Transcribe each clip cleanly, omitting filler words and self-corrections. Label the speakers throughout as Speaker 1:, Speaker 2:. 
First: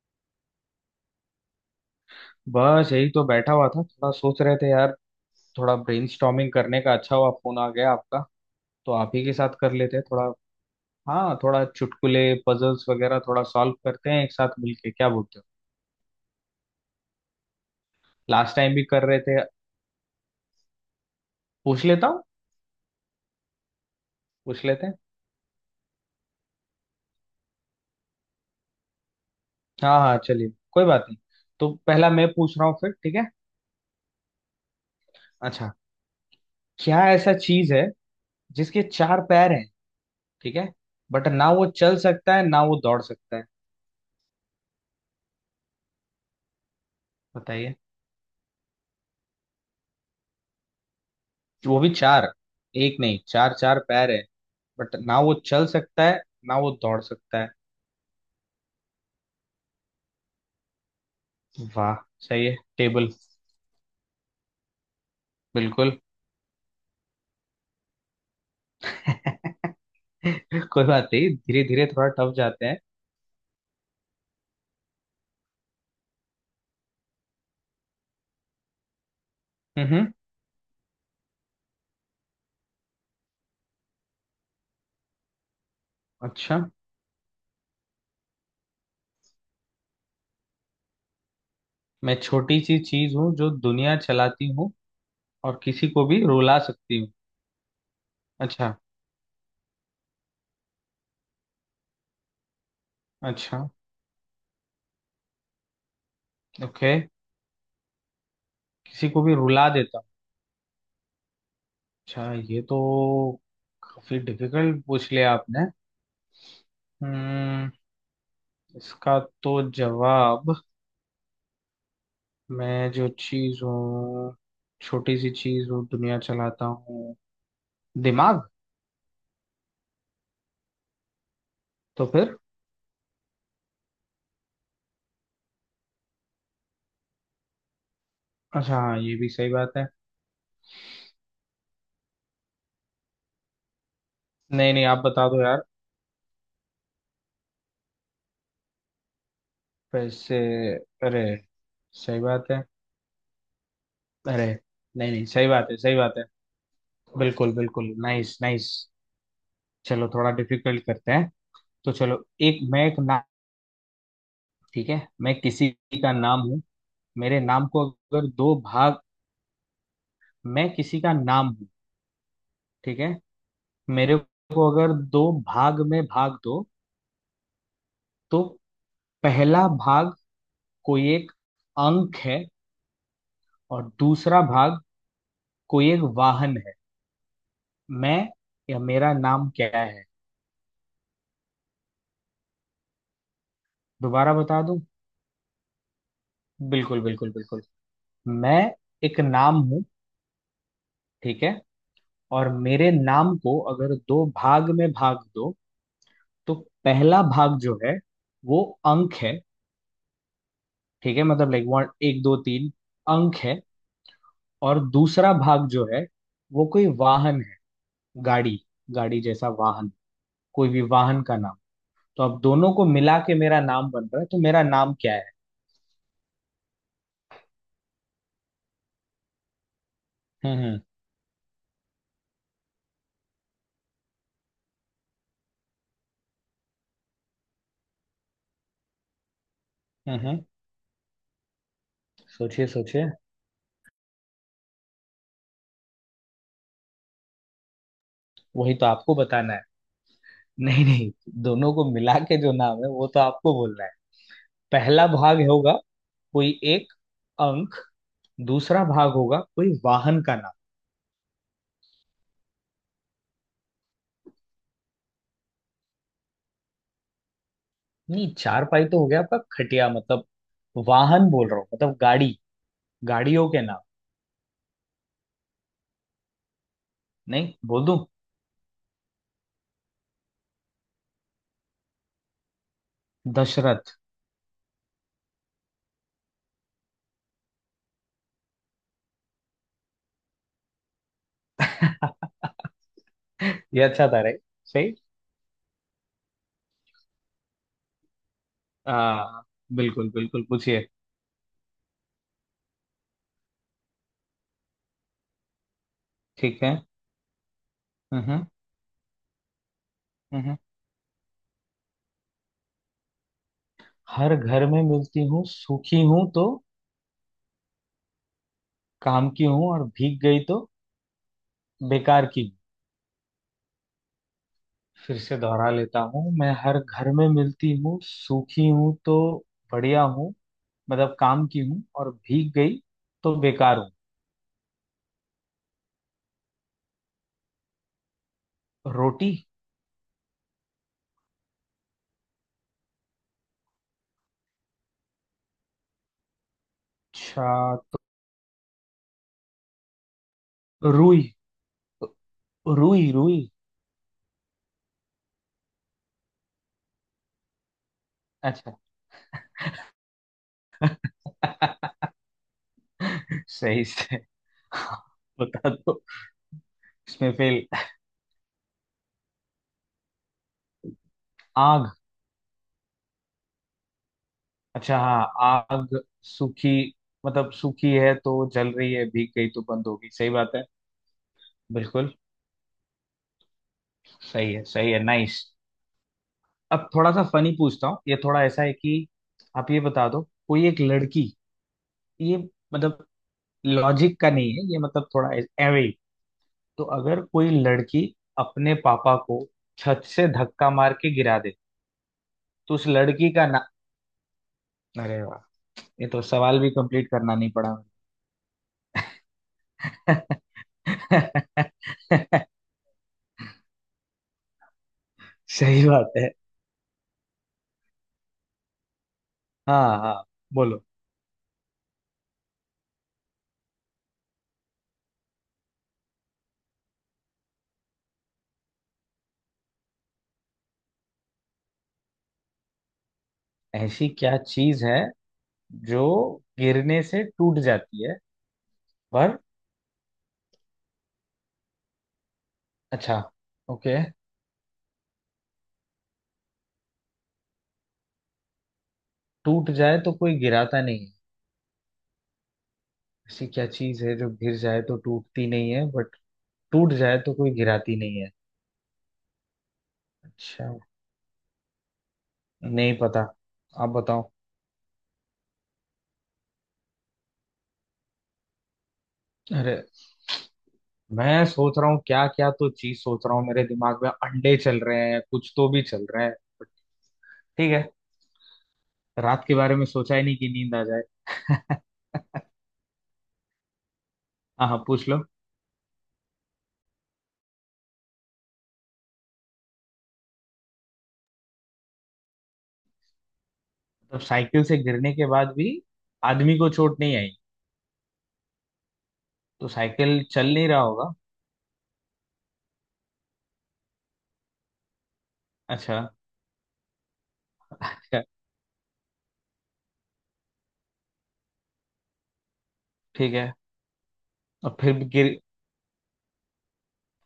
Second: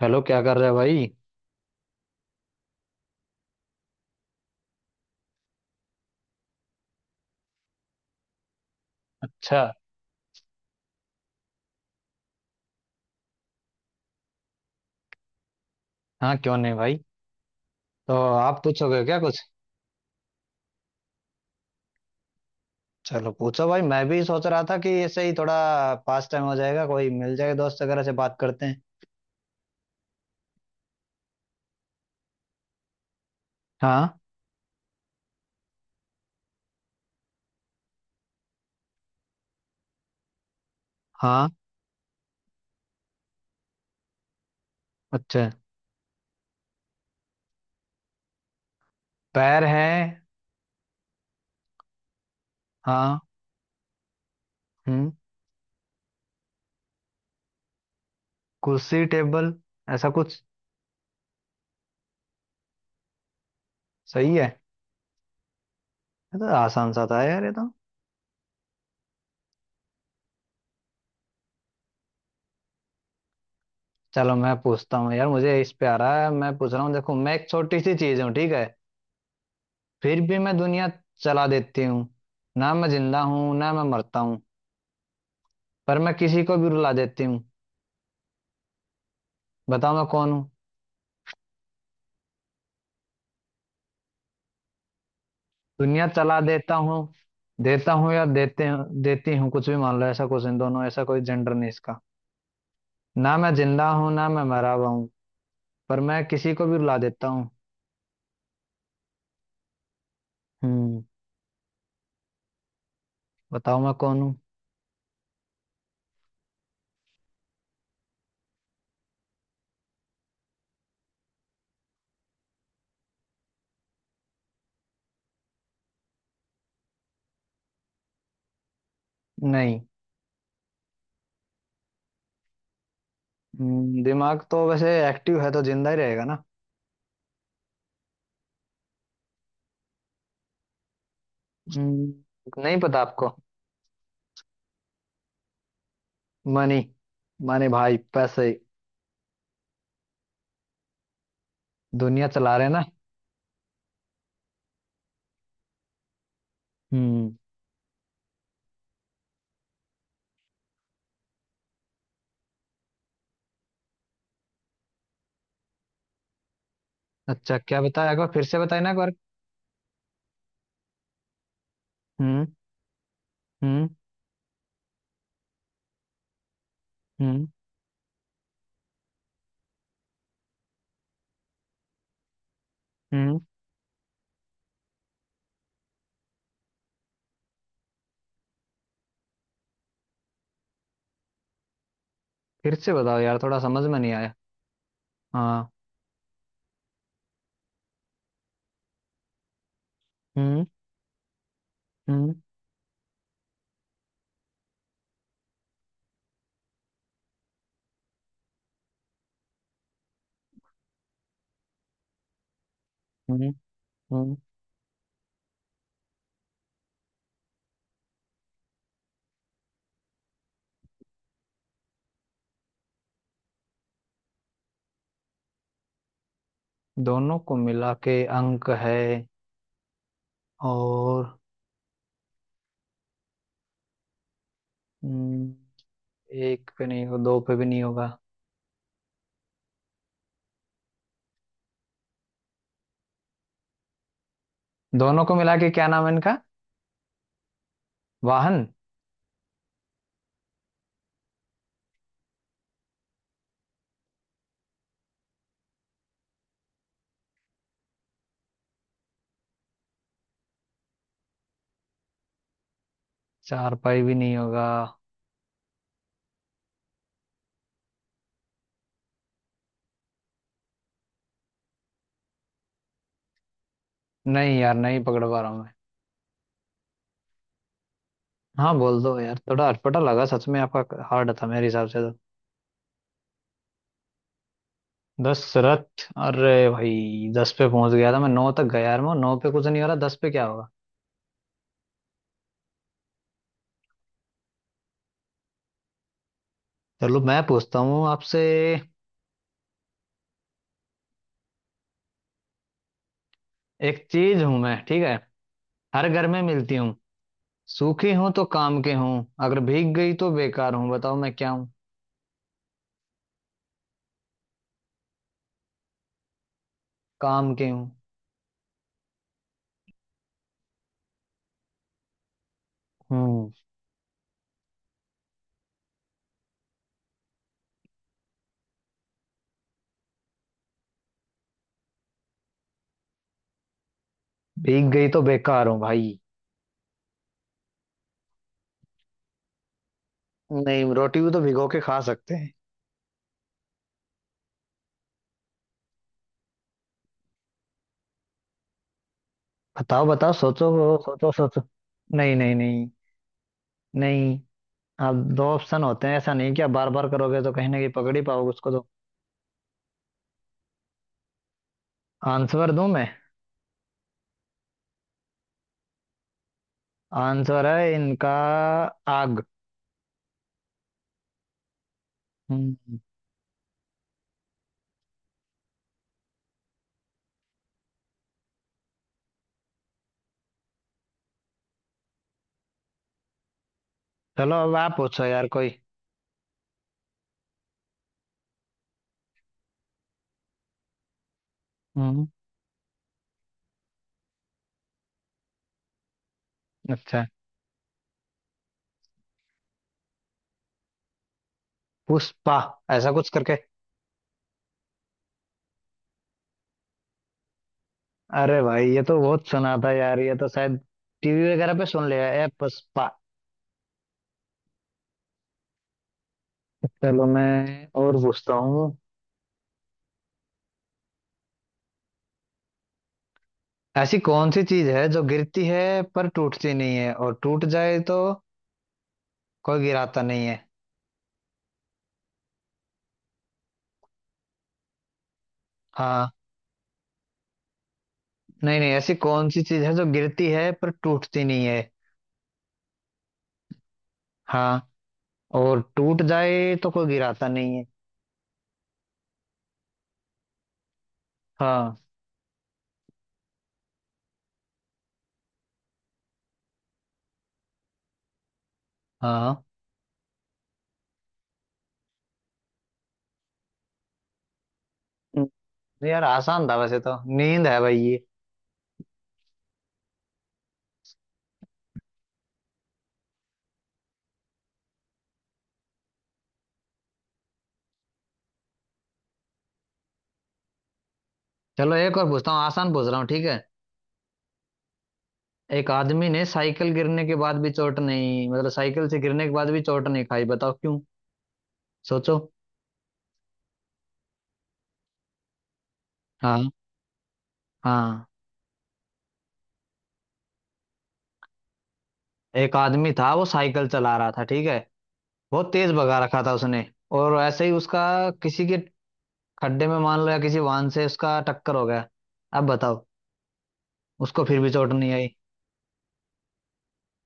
Speaker 1: Hello, क्या कर रहे हो भाई।
Speaker 2: बस यही तो बैठा हुआ था, थोड़ा सोच रहे थे यार। थोड़ा ब्रेनस्टॉर्मिंग करने का, अच्छा हुआ फोन आ गया आपका। तो आप ही के साथ
Speaker 1: अच्छा।
Speaker 2: कर लेते हैं थोड़ा। हाँ, थोड़ा चुटकुले, पजल्स वगैरह थोड़ा सॉल्व करते हैं एक साथ मिलके, क्या बोलते हो?
Speaker 1: हाँ, क्यों नहीं भाई। तो
Speaker 2: लास्ट
Speaker 1: आप
Speaker 2: टाइम भी
Speaker 1: पूछोगे
Speaker 2: कर
Speaker 1: क्या
Speaker 2: रहे
Speaker 1: कुछ?
Speaker 2: थे। पूछ लेता हूँ।
Speaker 1: चलो पूछो भाई, मैं भी सोच रहा
Speaker 2: पूछ
Speaker 1: था
Speaker 2: लेते
Speaker 1: कि
Speaker 2: हैं।
Speaker 1: ऐसे ही थोड़ा पास टाइम हो जाएगा, कोई मिल जाएगा, दोस्त वगैरह से बात करते हैं।
Speaker 2: हाँ हाँ, चलिए, कोई बात नहीं। तो पहला मैं पूछ रहा हूँ, फिर ठीक है?
Speaker 1: हाँ
Speaker 2: अच्छा। क्या ऐसा चीज है जिसके चार पैर हैं? ठीक है। बट
Speaker 1: हाँ।
Speaker 2: ना वो चल सकता है, ना वो दौड़ सकता है।
Speaker 1: अच्छा।
Speaker 2: बताइए।
Speaker 1: पैर है।
Speaker 2: वो भी चार। एक
Speaker 1: हाँ।
Speaker 2: नहीं, चार चार पैर है। बट
Speaker 1: हम्म।
Speaker 2: ना वो चल सकता है, ना वो दौड़ सकता है।
Speaker 1: कुर्सी, टेबल, ऐसा कुछ।
Speaker 2: वाह, सही है, टेबल।
Speaker 1: सही है।
Speaker 2: बिल्कुल।
Speaker 1: ये तो आसान सा था यार, ये तो।
Speaker 2: कोई बात नहीं, धीरे धीरे थोड़ा टफ जाते हैं।
Speaker 1: चलो मैं पूछता हूँ यार, मुझे इस पे आ रहा है, मैं पूछ रहा हूँ। देखो, मैं एक छोटी सी चीज हूँ, ठीक है?
Speaker 2: हम्म।
Speaker 1: फिर भी मैं दुनिया चला देती हूँ। ना मैं जिंदा हूँ ना मैं मरता हूँ, पर मैं किसी को
Speaker 2: अच्छा।
Speaker 1: भी रुला देती हूँ। बताओ मैं कौन हूँ?
Speaker 2: मैं छोटी सी चीज हूँ जो दुनिया चलाती हूँ, और किसी को
Speaker 1: दुनिया
Speaker 2: भी
Speaker 1: चला
Speaker 2: रुला
Speaker 1: देता हूँ।
Speaker 2: सकती हूँ।
Speaker 1: देता हूँ या देते,
Speaker 2: अच्छा।
Speaker 1: देती हूँ, कुछ भी मान लो। ऐसा कुछ, इन दोनों ऐसा कोई जेंडर नहीं इसका। ना मैं
Speaker 2: अच्छा।
Speaker 1: जिंदा हूँ ना मैं मरा हुआ हूँ, पर मैं किसी को भी
Speaker 2: ओके।
Speaker 1: रुला देता हूँ।
Speaker 2: किसी को भी रुला देता हूँ।
Speaker 1: हम्म।
Speaker 2: अच्छा, ये तो
Speaker 1: बताओ मैं
Speaker 2: काफी
Speaker 1: कौन हूँ?
Speaker 2: डिफिकल्ट पूछ लिया आपने। हम्म। इसका तो जवाब। मैं जो चीज हूँ, छोटी सी चीज हूँ, दुनिया चलाता हूँ। दिमाग।
Speaker 1: नहीं।
Speaker 2: तो फिर।
Speaker 1: दिमाग तो वैसे एक्टिव है तो जिंदा ही रहेगा ना।
Speaker 2: अच्छा हाँ, ये भी सही बात है।
Speaker 1: हम्म, नहीं पता आपको।
Speaker 2: नहीं नहीं, आप बता दो यार।
Speaker 1: मनी। मनी भाई, पैसे।
Speaker 2: पैसे। अरे। सही
Speaker 1: दुनिया
Speaker 2: बात
Speaker 1: चला
Speaker 2: है।
Speaker 1: रहे हैं ना।
Speaker 2: अरे। नहीं नहीं, सही बात है, सही बात है।
Speaker 1: हम्म।
Speaker 2: बिल्कुल बिल्कुल, नाइस नाइस। चलो, थोड़ा डिफिकल्ट करते हैं। तो चलो, एक मैं एक नाम। ठीक है, मैं किसी का नाम हूँ। मेरे
Speaker 1: अच्छा,
Speaker 2: नाम
Speaker 1: क्या
Speaker 2: को
Speaker 1: बताया एक बार
Speaker 2: अगर
Speaker 1: फिर
Speaker 2: दो
Speaker 1: से बताए ना एक
Speaker 2: भाग।
Speaker 1: बार।
Speaker 2: मैं किसी का नाम हूँ।
Speaker 1: हम्म।
Speaker 2: ठीक है।
Speaker 1: हम्म।
Speaker 2: मेरे को अगर दो भाग में भाग दो,
Speaker 1: हम्म।
Speaker 2: तो पहला भाग कोई एक अंक है,
Speaker 1: हम्म।
Speaker 2: और दूसरा भाग कोई एक वाहन है। मैं, या मेरा नाम क्या है?
Speaker 1: फिर से बताओ यार, थोड़ा समझ में नहीं आया।
Speaker 2: दोबारा बता दूं।
Speaker 1: हाँ।
Speaker 2: बिल्कुल बिल्कुल बिल्कुल। मैं एक नाम हूं।
Speaker 1: हम्म।
Speaker 2: ठीक है।
Speaker 1: हम्म।
Speaker 2: और मेरे नाम को अगर दो भाग में भाग दो, तो पहला भाग जो है वो अंक है। ठीक है, मतलब लाइक वन, एक, दो, तीन, अंक
Speaker 1: हम्म।
Speaker 2: है।
Speaker 1: हम्म।
Speaker 2: और दूसरा भाग जो है वो कोई वाहन है। गाड़ी, गाड़ी जैसा वाहन, कोई भी वाहन का नाम। तो अब दोनों को मिला के मेरा नाम बन रहा है, तो मेरा नाम क्या है?
Speaker 1: दोनों को मिला के अंक है
Speaker 2: हम्म
Speaker 1: और हम्म, एक पे नहीं हो, दो पे भी नहीं होगा।
Speaker 2: हम्म, सोचिए सोचिए।
Speaker 1: दोनों को मिला के क्या नाम है इनका? वाहन?
Speaker 2: वही तो आपको बताना है। नहीं नहीं, दोनों को मिला के जो नाम है वो तो आपको बोलना है। पहला भाग होगा कोई एक अंक, दूसरा भाग होगा कोई वाहन का नाम।
Speaker 1: चार पाई भी नहीं होगा?
Speaker 2: नहीं, चारपाई तो हो गया आपका, खटिया मतलब। वाहन बोल रहा हूँ, मतलब गाड़ी, गाड़ियों के नाम।
Speaker 1: नहीं यार, नहीं पकड़ पा रहा हूँ मैं।
Speaker 2: नहीं, बोल दूं?
Speaker 1: हाँ, बोल दो यार, थोड़ा अटपटा लगा सच में, आपका हार्ड था मेरे हिसाब से तो।
Speaker 2: दशरथ।
Speaker 1: दशरथ? अरे भाई, दस पे पहुंच गया था मैं, नौ तक गया यार, मैं नौ पे कुछ नहीं हो रहा, दस पे क्या होगा।
Speaker 2: ये अच्छा था रे। सही।
Speaker 1: चलो मैं पूछता हूँ आपसे।
Speaker 2: आ, बिल्कुल बिल्कुल पूछिए।
Speaker 1: एक चीज हूं मैं, ठीक है? हर घर में
Speaker 2: ठीक है।
Speaker 1: मिलती हूँ। सूखी हूं तो
Speaker 2: हम्म।
Speaker 1: काम के हूँ। अगर भीग गई तो
Speaker 2: हम्म।
Speaker 1: बेकार हूँ, बताओ मैं क्या हूँ।
Speaker 2: हर घर में मिलती हूँ, सूखी हूँ तो
Speaker 1: काम के हूँ।
Speaker 2: काम की हूँ, और भीग गई तो बेकार की हूँ।
Speaker 1: हम्म।
Speaker 2: फिर से दोहरा लेता हूँ, मैं हर घर में मिलती हूँ, सूखी हूँ तो बढ़िया हूँ, मतलब काम की हूँ, और भीग गई तो बेकार हूँ।
Speaker 1: भीग गई तो बेकार हूँ भाई।
Speaker 2: रोटी।
Speaker 1: नहीं, रोटी भी तो भिगो के खा सकते हैं।
Speaker 2: अच्छा तो।
Speaker 1: बताओ बताओ, सोचो।
Speaker 2: रुई,
Speaker 1: सोचो सोचो। नहीं नहीं नहीं
Speaker 2: रुई, रुई।
Speaker 1: नहीं। अब दो ऑप्शन होते हैं, ऐसा नहीं कि आप बार बार करोगे तो कहीं ना कहीं पकड़ ही पाओगे उसको
Speaker 2: अच्छा।
Speaker 1: तो। आंसर दूं मैं?
Speaker 2: सही से। हाँ, बता दो। इसमें
Speaker 1: आंसर
Speaker 2: फेल।
Speaker 1: है इनका, आग।
Speaker 2: आग।
Speaker 1: हम्म।
Speaker 2: अच्छा हाँ, आग, सूखी, मतलब सूखी है तो जल रही है, भीग गई तो बंद होगी, सही बात है। बिल्कुल। सही
Speaker 1: चलो
Speaker 2: है
Speaker 1: अब
Speaker 2: सही
Speaker 1: आप
Speaker 2: है,
Speaker 1: पूछो
Speaker 2: नाइस।
Speaker 1: यार कोई।
Speaker 2: अब थोड़ा सा फनी पूछता हूँ, ये थोड़ा ऐसा है कि आप ये बता दो। कोई एक लड़की,
Speaker 1: हम्म।
Speaker 2: ये मतलब लॉजिक का नहीं है ये, मतलब थोड़ा एवे। तो अगर
Speaker 1: अच्छा।
Speaker 2: कोई लड़की अपने पापा को छत से धक्का मार के गिरा दे,
Speaker 1: पुष्पा।
Speaker 2: तो उस
Speaker 1: ऐसा कुछ
Speaker 2: लड़की का
Speaker 1: करके।
Speaker 2: ना। अरे वाह, ये तो सवाल भी कंप्लीट करना नहीं पड़ा मुझे।
Speaker 1: अरे भाई, ये तो बहुत सुना था यार, ये तो शायद टीवी वगैरह पे सुन लिया है, पुष्पा।
Speaker 2: सही बात है।
Speaker 1: चलो मैं और पूछता हूँ।
Speaker 2: हाँ हाँ, बोलो।
Speaker 1: ऐसी कौन सी चीज है जो गिरती है पर टूटती नहीं है, और टूट जाए तो कोई गिराता नहीं है।
Speaker 2: ऐसी क्या चीज है जो
Speaker 1: हाँ।
Speaker 2: गिरने से टूट जाती है,
Speaker 1: नहीं नहीं, ऐसी
Speaker 2: पर?
Speaker 1: कौन सी चीज है जो गिरती है पर टूटती नहीं है।
Speaker 2: अच्छा, ओके।
Speaker 1: हाँ। और टूट जाए तो कोई गिराता नहीं है।
Speaker 2: टूट जाए तो कोई गिराता नहीं है।
Speaker 1: हाँ।
Speaker 2: ऐसी क्या चीज है जो गिर जाए तो टूटती नहीं है, बट टूट जाए तो कोई गिराती नहीं है।
Speaker 1: हाँ।
Speaker 2: अच्छा। नहीं पता। आप बताओ।
Speaker 1: हम्म, यार आसान था वैसे तो, नींद है भाई ये।
Speaker 2: अरे, मैं सोच रहा हूँ क्या क्या तो चीज सोच रहा हूँ, मेरे दिमाग में अंडे चल रहे हैं, कुछ तो भी चल रहे हैं, but ठीक है। रात के बारे में सोचा ही नहीं कि नींद आ जाए।
Speaker 1: चलो एक और पूछता हूँ, आसान पूछ रहा हूँ, ठीक है?
Speaker 2: हाँ हाँ, पूछ लो।
Speaker 1: एक आदमी ने साइकिल गिरने के बाद भी चोट नहीं, मतलब साइकिल से गिरने के बाद भी चोट नहीं खाई, बताओ क्यों। सोचो।
Speaker 2: तो साइकिल से गिरने के बाद भी आदमी
Speaker 1: हाँ।
Speaker 2: को चोट नहीं आई।
Speaker 1: हाँ।
Speaker 2: तो साइकिल चल नहीं रहा होगा।
Speaker 1: एक आदमी था, वो साइकिल चला रहा था, ठीक है? बहुत तेज
Speaker 2: अच्छा।
Speaker 1: भगा रखा था उसने। और ऐसे ही उसका किसी के खड्डे में, मान लो, या किसी वाहन से उसका टक्कर हो गया। अब बताओ,
Speaker 2: ठीक है।
Speaker 1: उसको फिर भी
Speaker 2: अब
Speaker 1: चोट
Speaker 2: फिर भी
Speaker 1: नहीं आई।
Speaker 2: गिर,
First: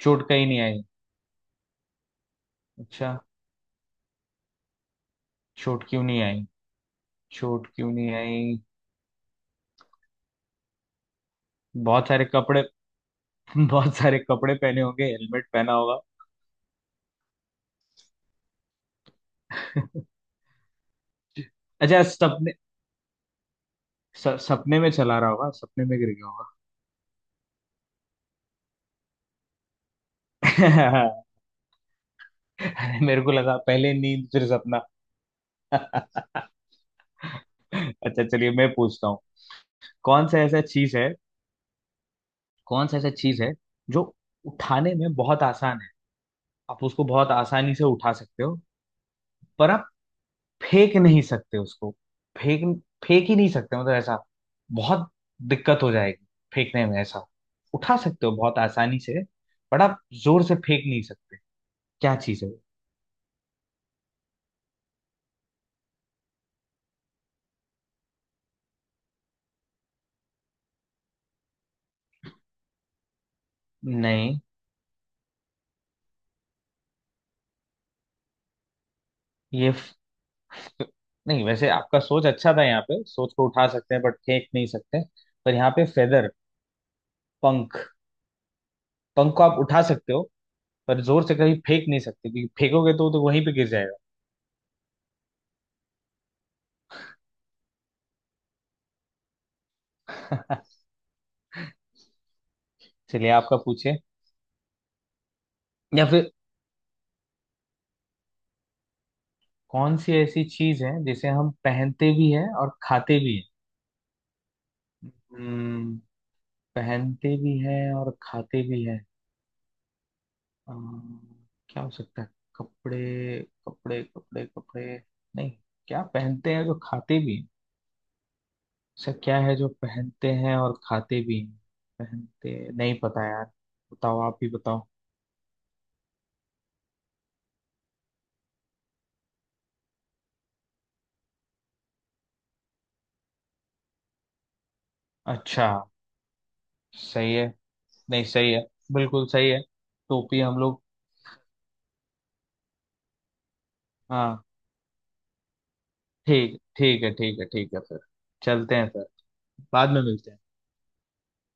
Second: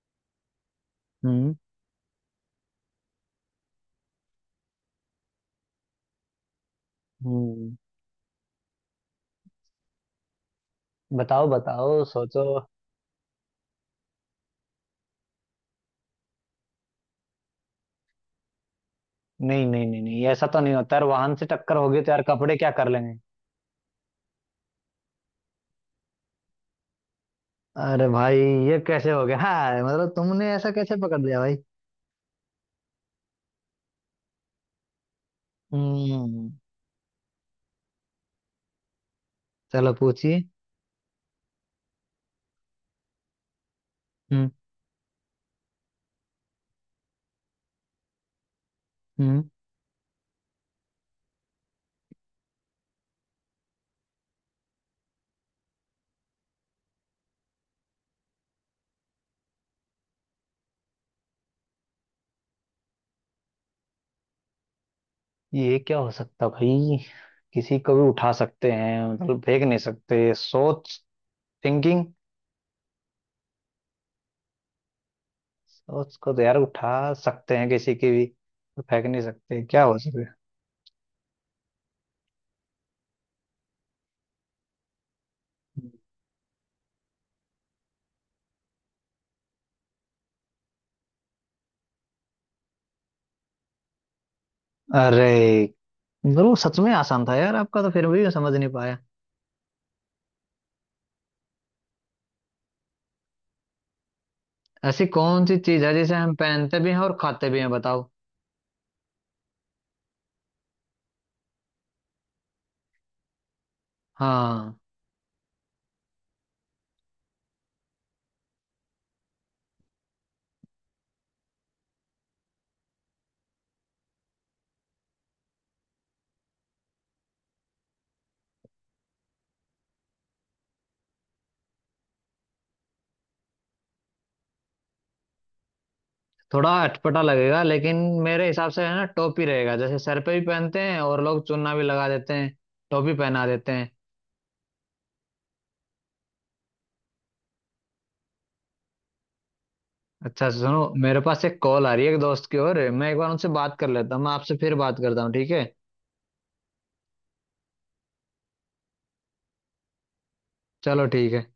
Speaker 2: चोट कहीं नहीं आई।
Speaker 1: हम्म।
Speaker 2: अच्छा, चोट क्यों नहीं आई? चोट
Speaker 1: हम्म।
Speaker 2: क्यों नहीं आई?
Speaker 1: बताओ बताओ
Speaker 2: बहुत सारे
Speaker 1: सोचो।
Speaker 2: कपड़े। बहुत सारे कपड़े पहने होंगे, हेलमेट पहना होगा।
Speaker 1: नहीं नहीं नहीं नहीं, ऐसा तो नहीं होता यार, वाहन से टक्कर होगी
Speaker 2: अच्छा,
Speaker 1: तो यार
Speaker 2: सपने,
Speaker 1: कपड़े क्या कर लेंगे।
Speaker 2: सपने में चला रहा होगा, सपने में गिर गया होगा।
Speaker 1: अरे भाई, ये कैसे हो गया, हाँ, मतलब तुमने ऐसा कैसे पकड़ लिया भाई।
Speaker 2: अरे मेरे को लगा पहले नींद, फिर सपना।
Speaker 1: हम्म।
Speaker 2: अच्छा, चलिए मैं पूछता हूँ।
Speaker 1: चलो
Speaker 2: कौन सा
Speaker 1: पूछिए।
Speaker 2: ऐसा चीज है, कौन सा ऐसा चीज है जो
Speaker 1: हम्म।
Speaker 2: उठाने में बहुत आसान है? आप उसको बहुत आसानी से उठा सकते हो,
Speaker 1: हम्म।
Speaker 2: पर फेंक नहीं सकते उसको। फेंक फेंक ही नहीं सकते, मतलब ऐसा बहुत दिक्कत हो जाएगी फेंकने में। ऐसा उठा सकते हो बहुत आसानी से, बट आप जोर से फेंक नहीं सकते। क्या चीज है वो?
Speaker 1: ये क्या हो सकता भाई। किसी को भी उठा सकते हैं मतलब, फेंक नहीं सकते। सोच। थिंकिंग।
Speaker 2: नहीं,
Speaker 1: सोच को तो यार उठा सकते हैं किसी की भी, तो फेंक नहीं सकते,
Speaker 2: ये
Speaker 1: क्या
Speaker 2: फ-,
Speaker 1: हो सकता है?
Speaker 2: नहीं, वैसे आपका सोच अच्छा था, यहाँ पे सोच को उठा सकते हैं बट फेंक नहीं सकते। पर यहाँ पे फेदर, पंख। पंख को आप उठा सकते हो, पर जोर से कहीं फेंक नहीं सकते, क्योंकि फेंकोगे तो वहीं पे गिर जाएगा।
Speaker 1: अरे, मतलब वो सच में आसान था यार आपका, तो फिर भी मैं समझ नहीं पाया।
Speaker 2: चलिए, आपका पूछिए।
Speaker 1: ऐसी कौन सी चीज है
Speaker 2: या
Speaker 1: जिसे
Speaker 2: फिर
Speaker 1: हम पहनते भी हैं और खाते भी हैं, बताओ।
Speaker 2: कौन सी ऐसी चीज है जिसे हम पहनते भी हैं और खाते भी
Speaker 1: हाँ।
Speaker 2: हैं? हम्म, पहनते भी हैं और खाते भी हैं। अम, क्या हो सकता है? कपड़े, कपड़े, कपड़े, कपड़े। नहीं। क्या पहनते हैं जो खाते भी हैं? ऐसा क्या है जो पहनते हैं और खाते भी हैं? पहनते, नहीं पता यार। बताओ, आप ही बताओ।
Speaker 1: थोड़ा अटपटा लगेगा लेकिन मेरे हिसाब से है ना, टोपी रहेगा, जैसे सर पे भी पहनते हैं और लोग चुन्ना भी लगा देते हैं, टोपी पहना देते हैं।
Speaker 2: अच्छा, सही है। नहीं, सही है। बिल्कुल सही है। टोपी,
Speaker 1: अच्छा
Speaker 2: हम लोग।
Speaker 1: सुनो, मेरे पास एक कॉल आ रही है एक दोस्त की ओर, मैं एक बार उनसे बात कर लेता हूँ, मैं
Speaker 2: हाँ।
Speaker 1: आपसे फिर बात करता हूँ, ठीक है?
Speaker 2: ठीक, ठीक है, ठीक है, ठीक है, फिर चलते हैं फिर। बाद में मिलते हैं।
Speaker 1: चलो ठीक है।